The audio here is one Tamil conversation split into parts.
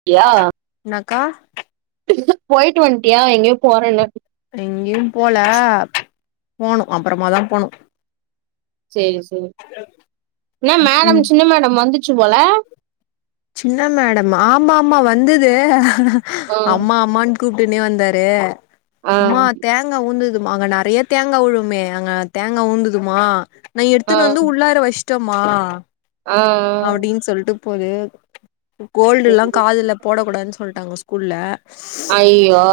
அப்டியா கா போயிட்டு வந்ட்டியா எங்கேயோ போறேன எங்கேயு போல போனு அப்புறமாதா போணு சேஸ் என்னா மேடம் ம் சின்ன மேடம் வந்துச்சு போல என்னா மேடம் ஆமா ஆமா வந்தது ஆ அம்மா அம்மா கூப்பிட்டுனே வந்தாரு ஆ அம்மா தேங்காய் ஊளுந்தது அங்க நெறைய தேங்கா உளுமே அங்க தேங்காய் ஊளுந்துதுமா நா ஆ எடுத்துன்னு வந்து உள்ளார வச் ட்ரும்மா ஆ ஆ போது கோல்டுல்லாங் காதுல போடக்கூடான் சொல்ட்டாங்க ஸ்கூல்ல ஐயோ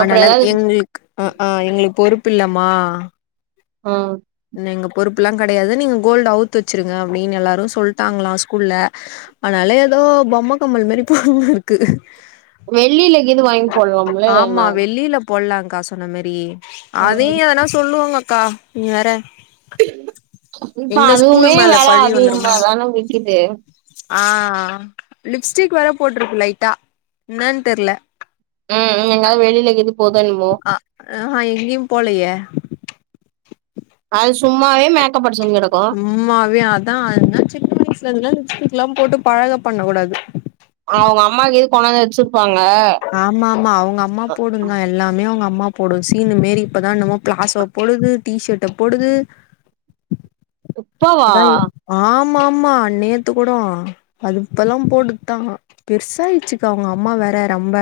ஆனால அது ஏதாவது எங்குளுக் அ ஆ எங்குளுக் பொறுப்பில்லமா ஆ எங்க பொறுப்புலா கெடயாது நீங்க கோல்டு அவுத்வச்சிருங்க அப்டீன் எல்லாரு சொல்ட்டாங்ளா ஸ்கூல்ல ஆதுனால் ல எதோ பொம்ம கம்மல் மாரி [inaudible] கிருக்கு வெள்ளில இகிது வாய்ங் போட்லாம்ல நா க்கா சொன்ன மாரி அதையுயார்னா சொல்லுவாங்கக்கா நீ வேற இப்ப எங்க ஸ்கூல் அதுவுமே மேல வெல பழி அதமா வந்துருமோ தான விக்கிது ஆ லிப்ஸ்டிக் வேற போட்ருக்கு லைட்டா இன்னன் தெர்ல ம் ம் எங்னாது வெளில எங்யாது அ அஹா எங்கயு போலயே அது சும்மாவே மேக்கப்பட் சும்மாவே அதா நா சின்ன வயசுல இருந்த்லா லிப்ஸ்டிக்லா போட்டு பழக பண்ணகூடாது அவுங்க அம்மாகு எது போனாங்க வச்சு ஆம்மாம்மா அவுங்க அம்மா போடுந்தா எல்லாமே அவுங்க அம்மா போடு சீனு மேரி இப்பதா என்னமோ பிளாஸோ போடுது டிஷட்ட போடுது இப்பவா ம்மாம்மா நேத்து கூடோ அது இப்பல்லா போடுத்தா பெர்சாய்ச்சுக்கா அவுங்க அம்மா வேற ரம்ப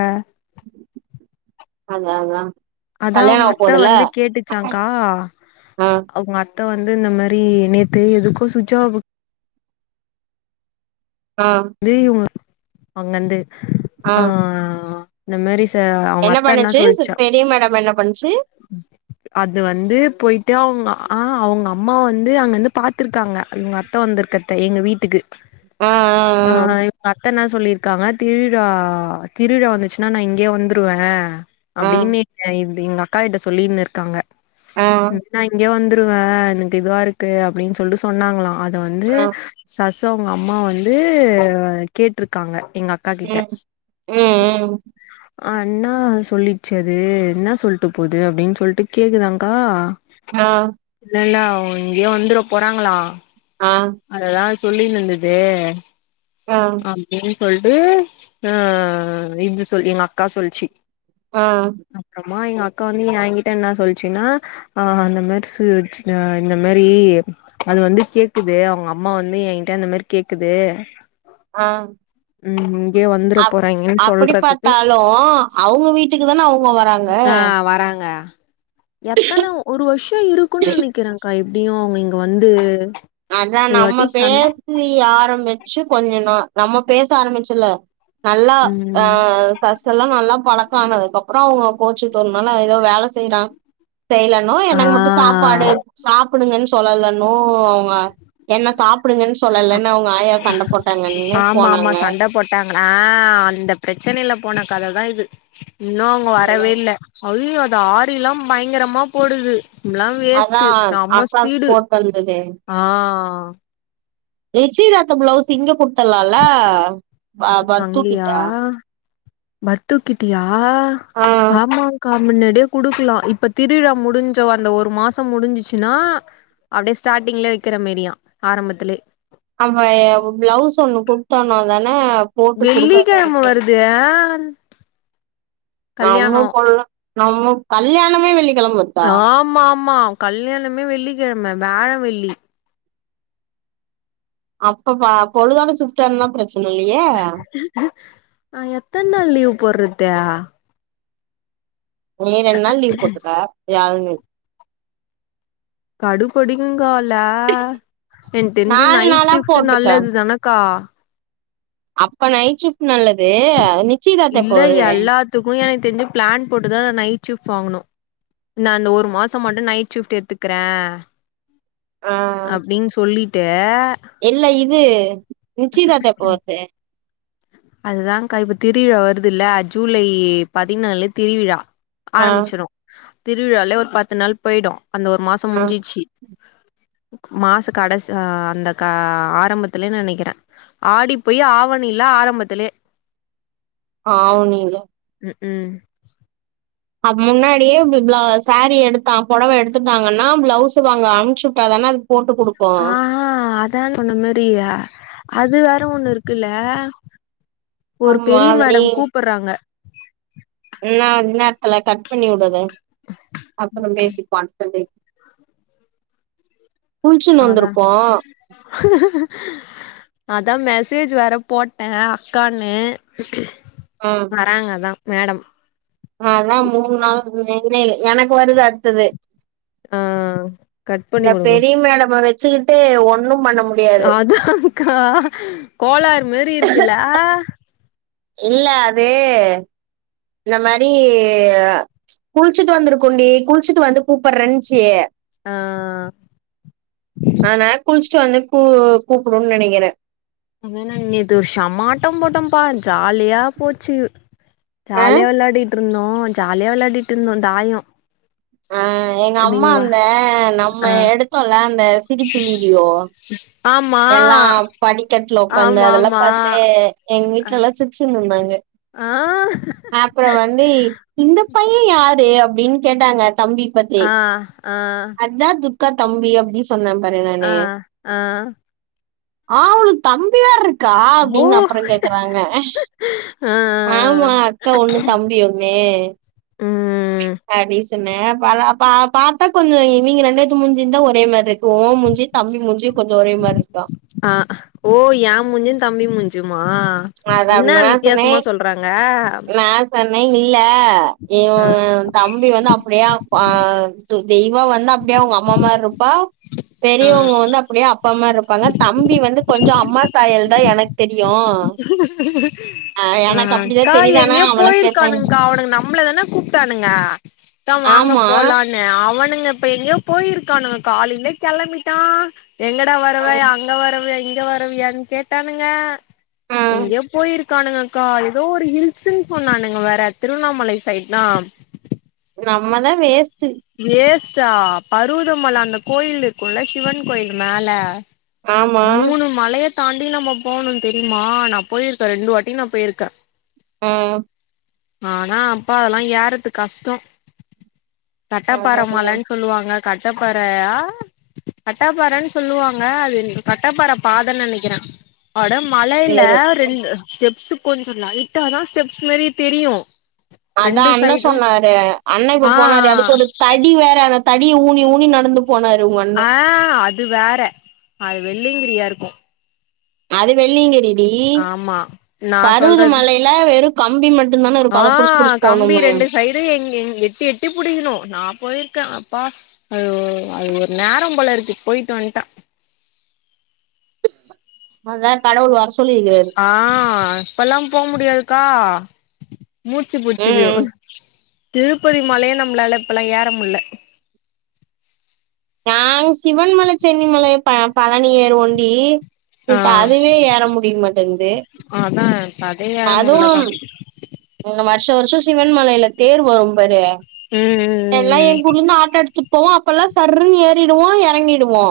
அதா அதா அதா கல்யாணோ அவுங்க ஆவ அத்த போதுல வந்து கேட்டுச்சாங்க்கா ஆ அவ்ங்க த்த வந்து இன்ன மாரி நேத்து எதுக்கோ சுஜாவு ஆ ப்டு இவுங்க அவுங்வந்து ஆ இந்த மாரி த்த அவுங்க என்ன அத்த என்னா பண்ணுச்சு சு சொல்ச்சா பெரிய மேடம் என்ன பண்ணுச்சு அது வந்து போய்ட்டு அவ்ங்க ஆ அவுங்க அம்மா வந்து அங்கர்ந்து பாத்துருக்காங்க இவ்ங்க அத்த வந்திருக்கற்த எங்க வீட்டுக்கு ஆ ஆ இப் அத்தென்னாஸ் சொல்லிர்க்காங்க திருவிழா திருவிழா வந்துச்னா நா இங்யே வந்துருவ ஆ அப்டின்னேக்ங்க இது எங் அக்கா கிட்ட சொல்லின்னிருக்காங்க ஆ நா இங்க வந்து டுங்க எனக்கு இதுவாருக்கு அப்டின் சொல்ட்டு சொன்னாங்குளா அத வந்து ஆ ஆ சஸு அவுங்க அம்மா வந் து கேட்ருக்காங்க எங்க அக்கா கிட்ட ம் ம் ம் அண்ணா சொல்லிச்சது ன்னா சொல்ட்டு போது அப்டின் சொல்ட்டு கேக்குறாங்க்கா ஆ இல்ல இல்ல அவுங்க இங்குயோ வந்துரபோறாங்குளா ஆ அதல்லா சொல்லின்னனிந்துது ஆ அப்டின் சொல்ட்டு அ இது சொல்லி எங் அக்கா சொல்ச்சு ஆ அமா எங்க அக்கா வந்து ஏன்கிட்ட என்ன சொல்ச்சுனா ஆ அந்த மாரி ச்சு வச்க்ங்க இந்த மாரி அது வந்து கேக்குது அவ்ங்க அம்மா வந்து ஏன்கிட்ட இந்த மாரி கேக்குது ஆ ம் ம் இங்யை வந்துற அப் போறாய்ங்கென் அப்படி சொல்றதுக்கு பாத்தாலு அவங்க வீட்டுக்கு தான அவங்க வராங்க ஆ வராங்க எத்தன ஒரு வர்ஷோ இருக்குன் நனைக்கிறன்க்கா எப்டியு அவுங்க இங்க வந்து அதா ஒரு நம்ம வாட்டி சண் பேசி ஆரமிச்சு கொஞ்ச நா நம்ம பேச ஆரமிச்சுல நல்லா ஆ ம் சஸ் எல்லா நல்லா பழக்கானதுக்கப்புறோ அவ்ங்க கோச்சுட்டோன்தான எதோ வேல செய்றான் செய்லனு ஆ எனக்கு மட்டு சாப்பாடு சாப்புடுங்கன் சொல்லலன்னும் அவங்க என்ன சாப் ஆப் போட்டாங்கன்னு ஆமா ஆமா போனாங்க சண்டை போட்டாங்கன்னா அந்த பிரச் பிரச்சனையில போன கததா இது இன்னு அவங்க வரவே இல்லை அய்யய்யோ இந்த ஆரில்லா பயங்கரமா போடுது நம்மல்லா அதா வேஸ்ட்டு செம்ம அக்காக்கு ஸ்பீடு போட்டு வந்தது ஆ நிச்சயதார்த்த பிளவுஸ் இங்க குடுத்தலாம்ல அ பட்டு கிட்ட அங்கயா பத்துக்கிட்டியா ஆ ஆமாங்கா முன்னாடியே குடுக்கலாம் இப்ப திருவிழா முடிஞ்ச அந்த ஒரு மாசம் முடிஞ்சிச்சுன்னா அப்படியே ஸ்டார்டிங்ல வைக்கிற மாரியா ஆரம்பத்திலே அவ பிளவுஸ் ஒண்ணு குடுத்தோனும் தானே அவ போட்டுக் கொடுக்கா வெள்ளிக்கிழம கரெக்ட்டா வருது ஆ கல்யாணோ நாமளும் போடலாம் நம்ம கல்யாண ஆமா ஆமா கல்யாணமே வெள்ளிக்கிழம வியாழ வெள்ளி அப்ப ப பொழுதோட ஷிஃப்ட்டானா பிரச் ஆ எத்தனா லீவ் போடுறத நீ ரெண்டு நாள் லீவ் போட்டுக்க வியாழன் வெள்ளி கடுபடிகுங் காலே எனக்கு தெரிஞ்ச நாலு நைட் நாளா ஷிஃப்ட் போட்டுக்க நல்லது தானே கா அப்ப நைட் ஷிஃப்ட் நல்லது நிச்சயதார்த்தம் எப்ப இல்ல வருது எல்லாத்துக்கு எனக்கு தெரிஞ்சு பிளான் போட்டுதான் நான் நைட் ஷிஃப்ட் வாங்கணும் நான் அந்த ஒரு மாசம் மட்டும் நைட் ஷிஃப்ட் எடுத்துக்குறேன் ஆ அப்டின்னு சொல்லிட்டு இல்ல இது நிச்சயதார்த்த எப்போ வருது அதுதான்கா இப்ப திருவிழா வருது இல்ல ஜூலை பதினாலு திருவிழா ஆ ஆரம்பிச்சுரும் திருவிளாலே ஒரு பத்து நாள் போயிடும் அந்த மாசம் ஆ முடிஞ்சுச்சி மாச கடசி அ அந்த கா ஆரம்பத்திலே நனைக்கிறே ஆடி போய் ஆவணில்ல ஆரம்பத்துலே ஆவணில ம் அது முன்னாடியே பிள் பளா சாரி எடுத்தா புடவ எடுத்துட்டாங்கன்னா பிளவுஸ் வாங்க அனுப்ச்சு வுட்டாாதானா அது போட்டு குடுக்கு ஆ அதா சொன்ன மாரியா அது வ அத்த ஒண்ணு இருக்குல்ல ஒரு ஆமா பெரிய அது நீ மேடம் கூப்புறாங்க என்ன இன் நேரத்துல கட் பண்ணி விடு அத அப்புற பேசிப்போ அத்த டைம் குளிச்சுன்னு அத்தா வந்திருக்கோ அ தா மெசேஜ் வேர போட்டே அக்கான்னு ஆ வராங்க தா மேடம் அதா மூணு நாள் இல்ல இல்ல எனக்கு வருது அடுத்தது ஆ கட் பண்ணி இந்த வுடுங்க பெரிய மேடம வெச்சுக்கிட்டு ஒண்ணும் பண்ண முடியாது அதா க்கா கோளறு மாரி இருக்குல்ல இல்ல அது இந்த மாரி குளிச்சிட்டு வந்துருக்கோ டீ குளிச்சுட்டு வந்து கூப்புட்றன்ச்சு ஆ ஆ நா குள்ச் ச்சு வந்து கூ கூப்புடுன்னு நெனைக்கிறே முந்தினா நேத்து ஒரு செம்மாட்டம் போட்டோம்பா ஜாலியா போச்சு ஆ ஜாலியா விளையாடிட்ருந்தோ ஜாலியா விளையாடிட்ருந்தோ தாயோ அ எங்க அம்மா நீங்க வா அந்த நம்ம ஆ எடுத்தோல்ல அந்த சிரிப்பு வீடியோ ஆமா எல்லா படிக்கட்ல உக்காந்து ஆமா அதெல்லா ஆமா பாத்து எங்க ஆ வீட்லெல்லா சிரிச்சிருந்து தாங்க ஆ அப்புறோ வந்து இந்த பைய யாரு அப்புடின்னு கேட்டாங்க தம்பி பத்தி ஆ ஆ அத்தா து க்கா தம்பி அப்டி சொன்னே பாரு ஆ நானு ஆ ஆவளுக் தம்பி வேற்ருக்கா ஓ அப்டின்னு அப்புறோ கேக்கறாங்க ஆ ஆமா அக்கா ஒண்ணு தம்பி ஒண்ணு ம் துன்னே பாலாபா பாத்தா கொஞ்சோ இவிங்க ரெண்டுவேர்த்து மூஞ்சியுந்தா ஒரே மார்ருக் இருக்கா ஆ ஓ ஏ மூஞ்சியு தம்பி மூஞ்சியும் மா அது என்ன அப்டி நா வித்தியாசமா சொல்றாங்க நைன் இல்ல இவ தம்பி வந்து அப்புடியே ஆ பா து தெய்வா வந்து அப்டியே அவங்க அம்மா மார்ருப்பா ஆ பெரியவங்க வந்து அப்டியே அப் ப்பாமார்ருப்பாங்க தம்பி வந்து கொஞ்சோ அம்மா சாயல் தா எனக் தெரியு ஆ எனக்கு அப்டிதா அக்கா தெரியுது ஆனா எங்கயோ அவள கேட்டே போயிருக்கானுங்க்கா அவனுங்க நம்மளதானே கூப்ட்டானுங்க தா வாங்க ஆமா போலான்னு அவன் னுங்க இப்ப எங்கேயோ போயிருக்கானுங்க காலையிலே கெளம்பிட்டா எங்கடா ஆ வரவ ஏ அங்க வரவையா இங்க வரவியான்னு கேட்டானுங்க ஆ எங்கயோ போயிருக் கானுங்கக்கா ஏதோ ஒரு ஹில்ஸ்ன்னு சொன்னானுங்க வேற திருவண்ணாமலை சைட் தா நம்மதா வேஸ்ட் வேஸ்ட்டா பருவதமல அந்த கோயில் இருக்குல்ல சிவன் கோயில் மேல ஆமா மூணு மலைய தாண்டி நம்ம போனோ தெரியுமா நா போயிருக்கே ரெண்டு வாட்டி நா போயிருக்கே ம் ஆனா அப்பா அதெல்லா ஏறத்து கஷ்டோ அதா அதா கட்டப்பாறமலன்னு சொல்லுவாங்க கட்டப்பாற ஆ கட்டாப்பாறன்னு சொல்லுவாங்க அது ன் கட்டாப்பாற பாதன்னு நெனைக்கிறே அட மழையில சேரி ரெண்டு ஸ்டெப்ஸ்ஸு கொஞ்சோ லைட்டா தா ஸ்டெப்ஸ் மாரியே தெரியு அதா ரெண்டு அண்ண சைடும் சொன்னாரு அண்ண ஆ இப்ப போனாறே அதுக்கு ஒரு தடி வேற அந்த தடிய ஊனி ஊனி நடந்துப் ஆ அது வேற அது வெள்ளயங்கிரியா இருக்கூ அது வெள்ளிங்கிரிடி ஆமா நா சொல்றது பருவுதுமலையில வெரு ஆ கம்பி ரெண்டு சைடு எங் எங் எட்டி எட்டி புடிக்கிணு நா போயிர்க்கே அப்பா அது ஓ அது ஒரு நேரம் போல இருக்கு போயிட்டு வந்ட்டா அத்தா கடவுள் வர ஸ் ஆ இப்பல்லா போ முடியாதுக்கா மூச்சு புச்சுக்கியு ம் திருப்பதி மலையே நம்பளால இப்பல்லா ஏறமுல்ல நாங் சிவன்மல சென்னிமலைய ப பழனி ஏறுவோண்டீ ஆ இப்ப அதுவே ஏற முடியமாட்டேன்து அதா இப்ப அதே ஏற முட்லதா அதுவும் இந்த வருஷ வருஷோ சிவன்மலையில தேர் வரும்பரு எல்லா ம் ம் எங்க ஊர்லிருந்து ஆட்டோ எடுத்துட்டுப்போவோ அப்பல்லா சர்ருனு ஏறிடுவோ எறங்கிடுவோ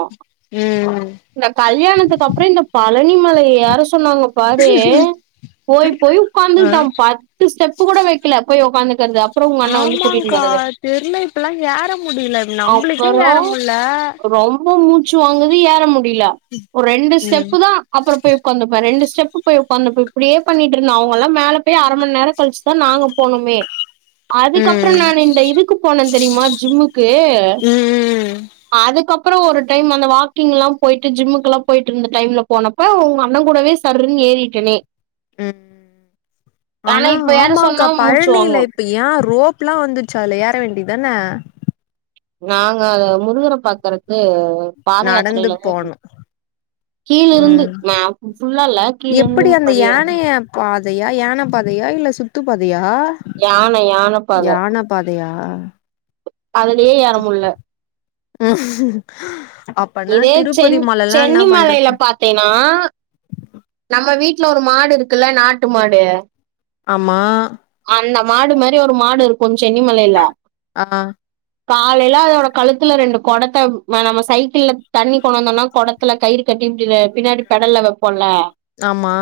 ம் ம் இந்த கல்யாணத்துக்கு அப்புற இந்த பழனிமலைய ஏற சொன்னாங்க பாரு போய் போய் உக்காந்துகிட்ட ம் பத்து ஸ்டெப்பு கூட வைக்கல பேய் உக்காந்து ஆமாங்க்கா தெரில இப்பெல்லா ஏற முடியில நம்பளுக்கே அப்புறோ ஏற முட்ல ரொம்ப மூச்சு வாங்குது ஏற முடியில ஒரு ரெண்டு ம் ஸ்டெப்பு தா அப்புற போய் உக்காந்துப்ப ரெண்டு ஸ் செப்பு போய் உக்காந்துப்ப இப்புடியே பண்ணிட்டு இருந்த அவுங்கல்லா மேல பேய் அர மண் நேர கழிச்சுதா நாங்க போனோமே அதுக்கப்புற ம் நான் இந்த இதுக்கு போனேந் தெரியுமா ஜிம்முக்கு ம் அதுக்கப் புறோ ஒரு டைம் அந்த வாக்கிங் ல்லா போய்ட்டு ஜிம்முக்கு எல்லா போய்ட்டிருந்த டைம்ல போனப்ப உங்க அண்ணங் கூடவே சர்ருனு ஏ ஏறிட்டனே ம் ஆனா இப்ப யாரு சொன்னா ஆமாக்கா மூச்சு பழனில வாங்கு இப்ப ஏன் ரோப்லா வந்துருச்சு அதுல ஏற வேண்டிதான நாங்க அத முருகர பாக்கறது பாத நடந்து யாத்திரையிலதா போணு கீழ இருந்து ம் ம ஃபுல்லா இல்ல கீழ இருந்தும் படி ஏறனும் தயா யான பாதையா இல்ல சுத்து பாதையா யான யான பாத யான பாதையா அதுலயே ஏறமுல்ல ம் அப்பனா இதே சென் திருப்பதி மலல்லா என்ன சென்னி மலைல பண்றது பாத்தீன்னா நம்ம வீட்டு வீட்ல ஒரு மாடு இருக்குல்ல நாட்டு மாடு ஆமா அந்த மாடு மாரி ஒரு மாடு இருக்கும் சென்னிமலையில ஆ காலையில அதோட கழுத்துல ரெண்டு கொடத்த ம நம்ம சை சைக்கிள தண்ணி கொனந்தோனா கொடத்துல கயிறு கட்டி இப்டி பின்னாடி பெடல்ல வெப்போல ஆமா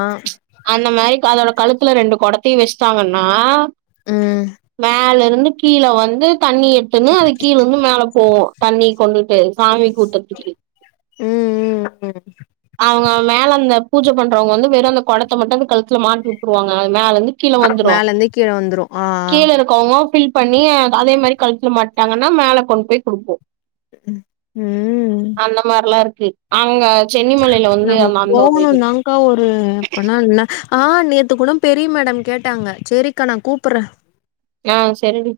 அந்த மாரி அதோட கழுத்துல ரெண்டு கொடத்தையு வெஷ்டாங்கன்னா ம் மேல இருந்து கீழ வந்து தண்ணி எட்துன்னு அது கீழ இருந்து மேல போவு தண்ணி கொண்டுட்டு சாமி கூ ம் ம் ம் அவுங்க மேல அந்த பூஜ பண்றவங்க வந்து வெறு அந்த கொடத்த மட்டு வந்து கழுத்துல மாட்டிவுட்ருவாங்க மேலருந்து கீழ வந்துரு மேலந்து கீழ வந்துரு ஆ ஆ கீழ இருக்கவுங்க பில் பண்ணி அதே மாரி கழுத்துல மாட்டாங்கன்னா மேல கொண்டு போய் குடுக்கூ ம் கு அங்க சென்னிமலையில வந்து நம்ம அந்த அந்த ஒரு இது இருக்கு போகனுந்தாக்கா ஒரு அப்பனா ன்ன ஆ நேத்து கூட பெரிய மேடம் கேட்டாங்க செரிக்கா நா கூப்புட்ற ஆ செரி டி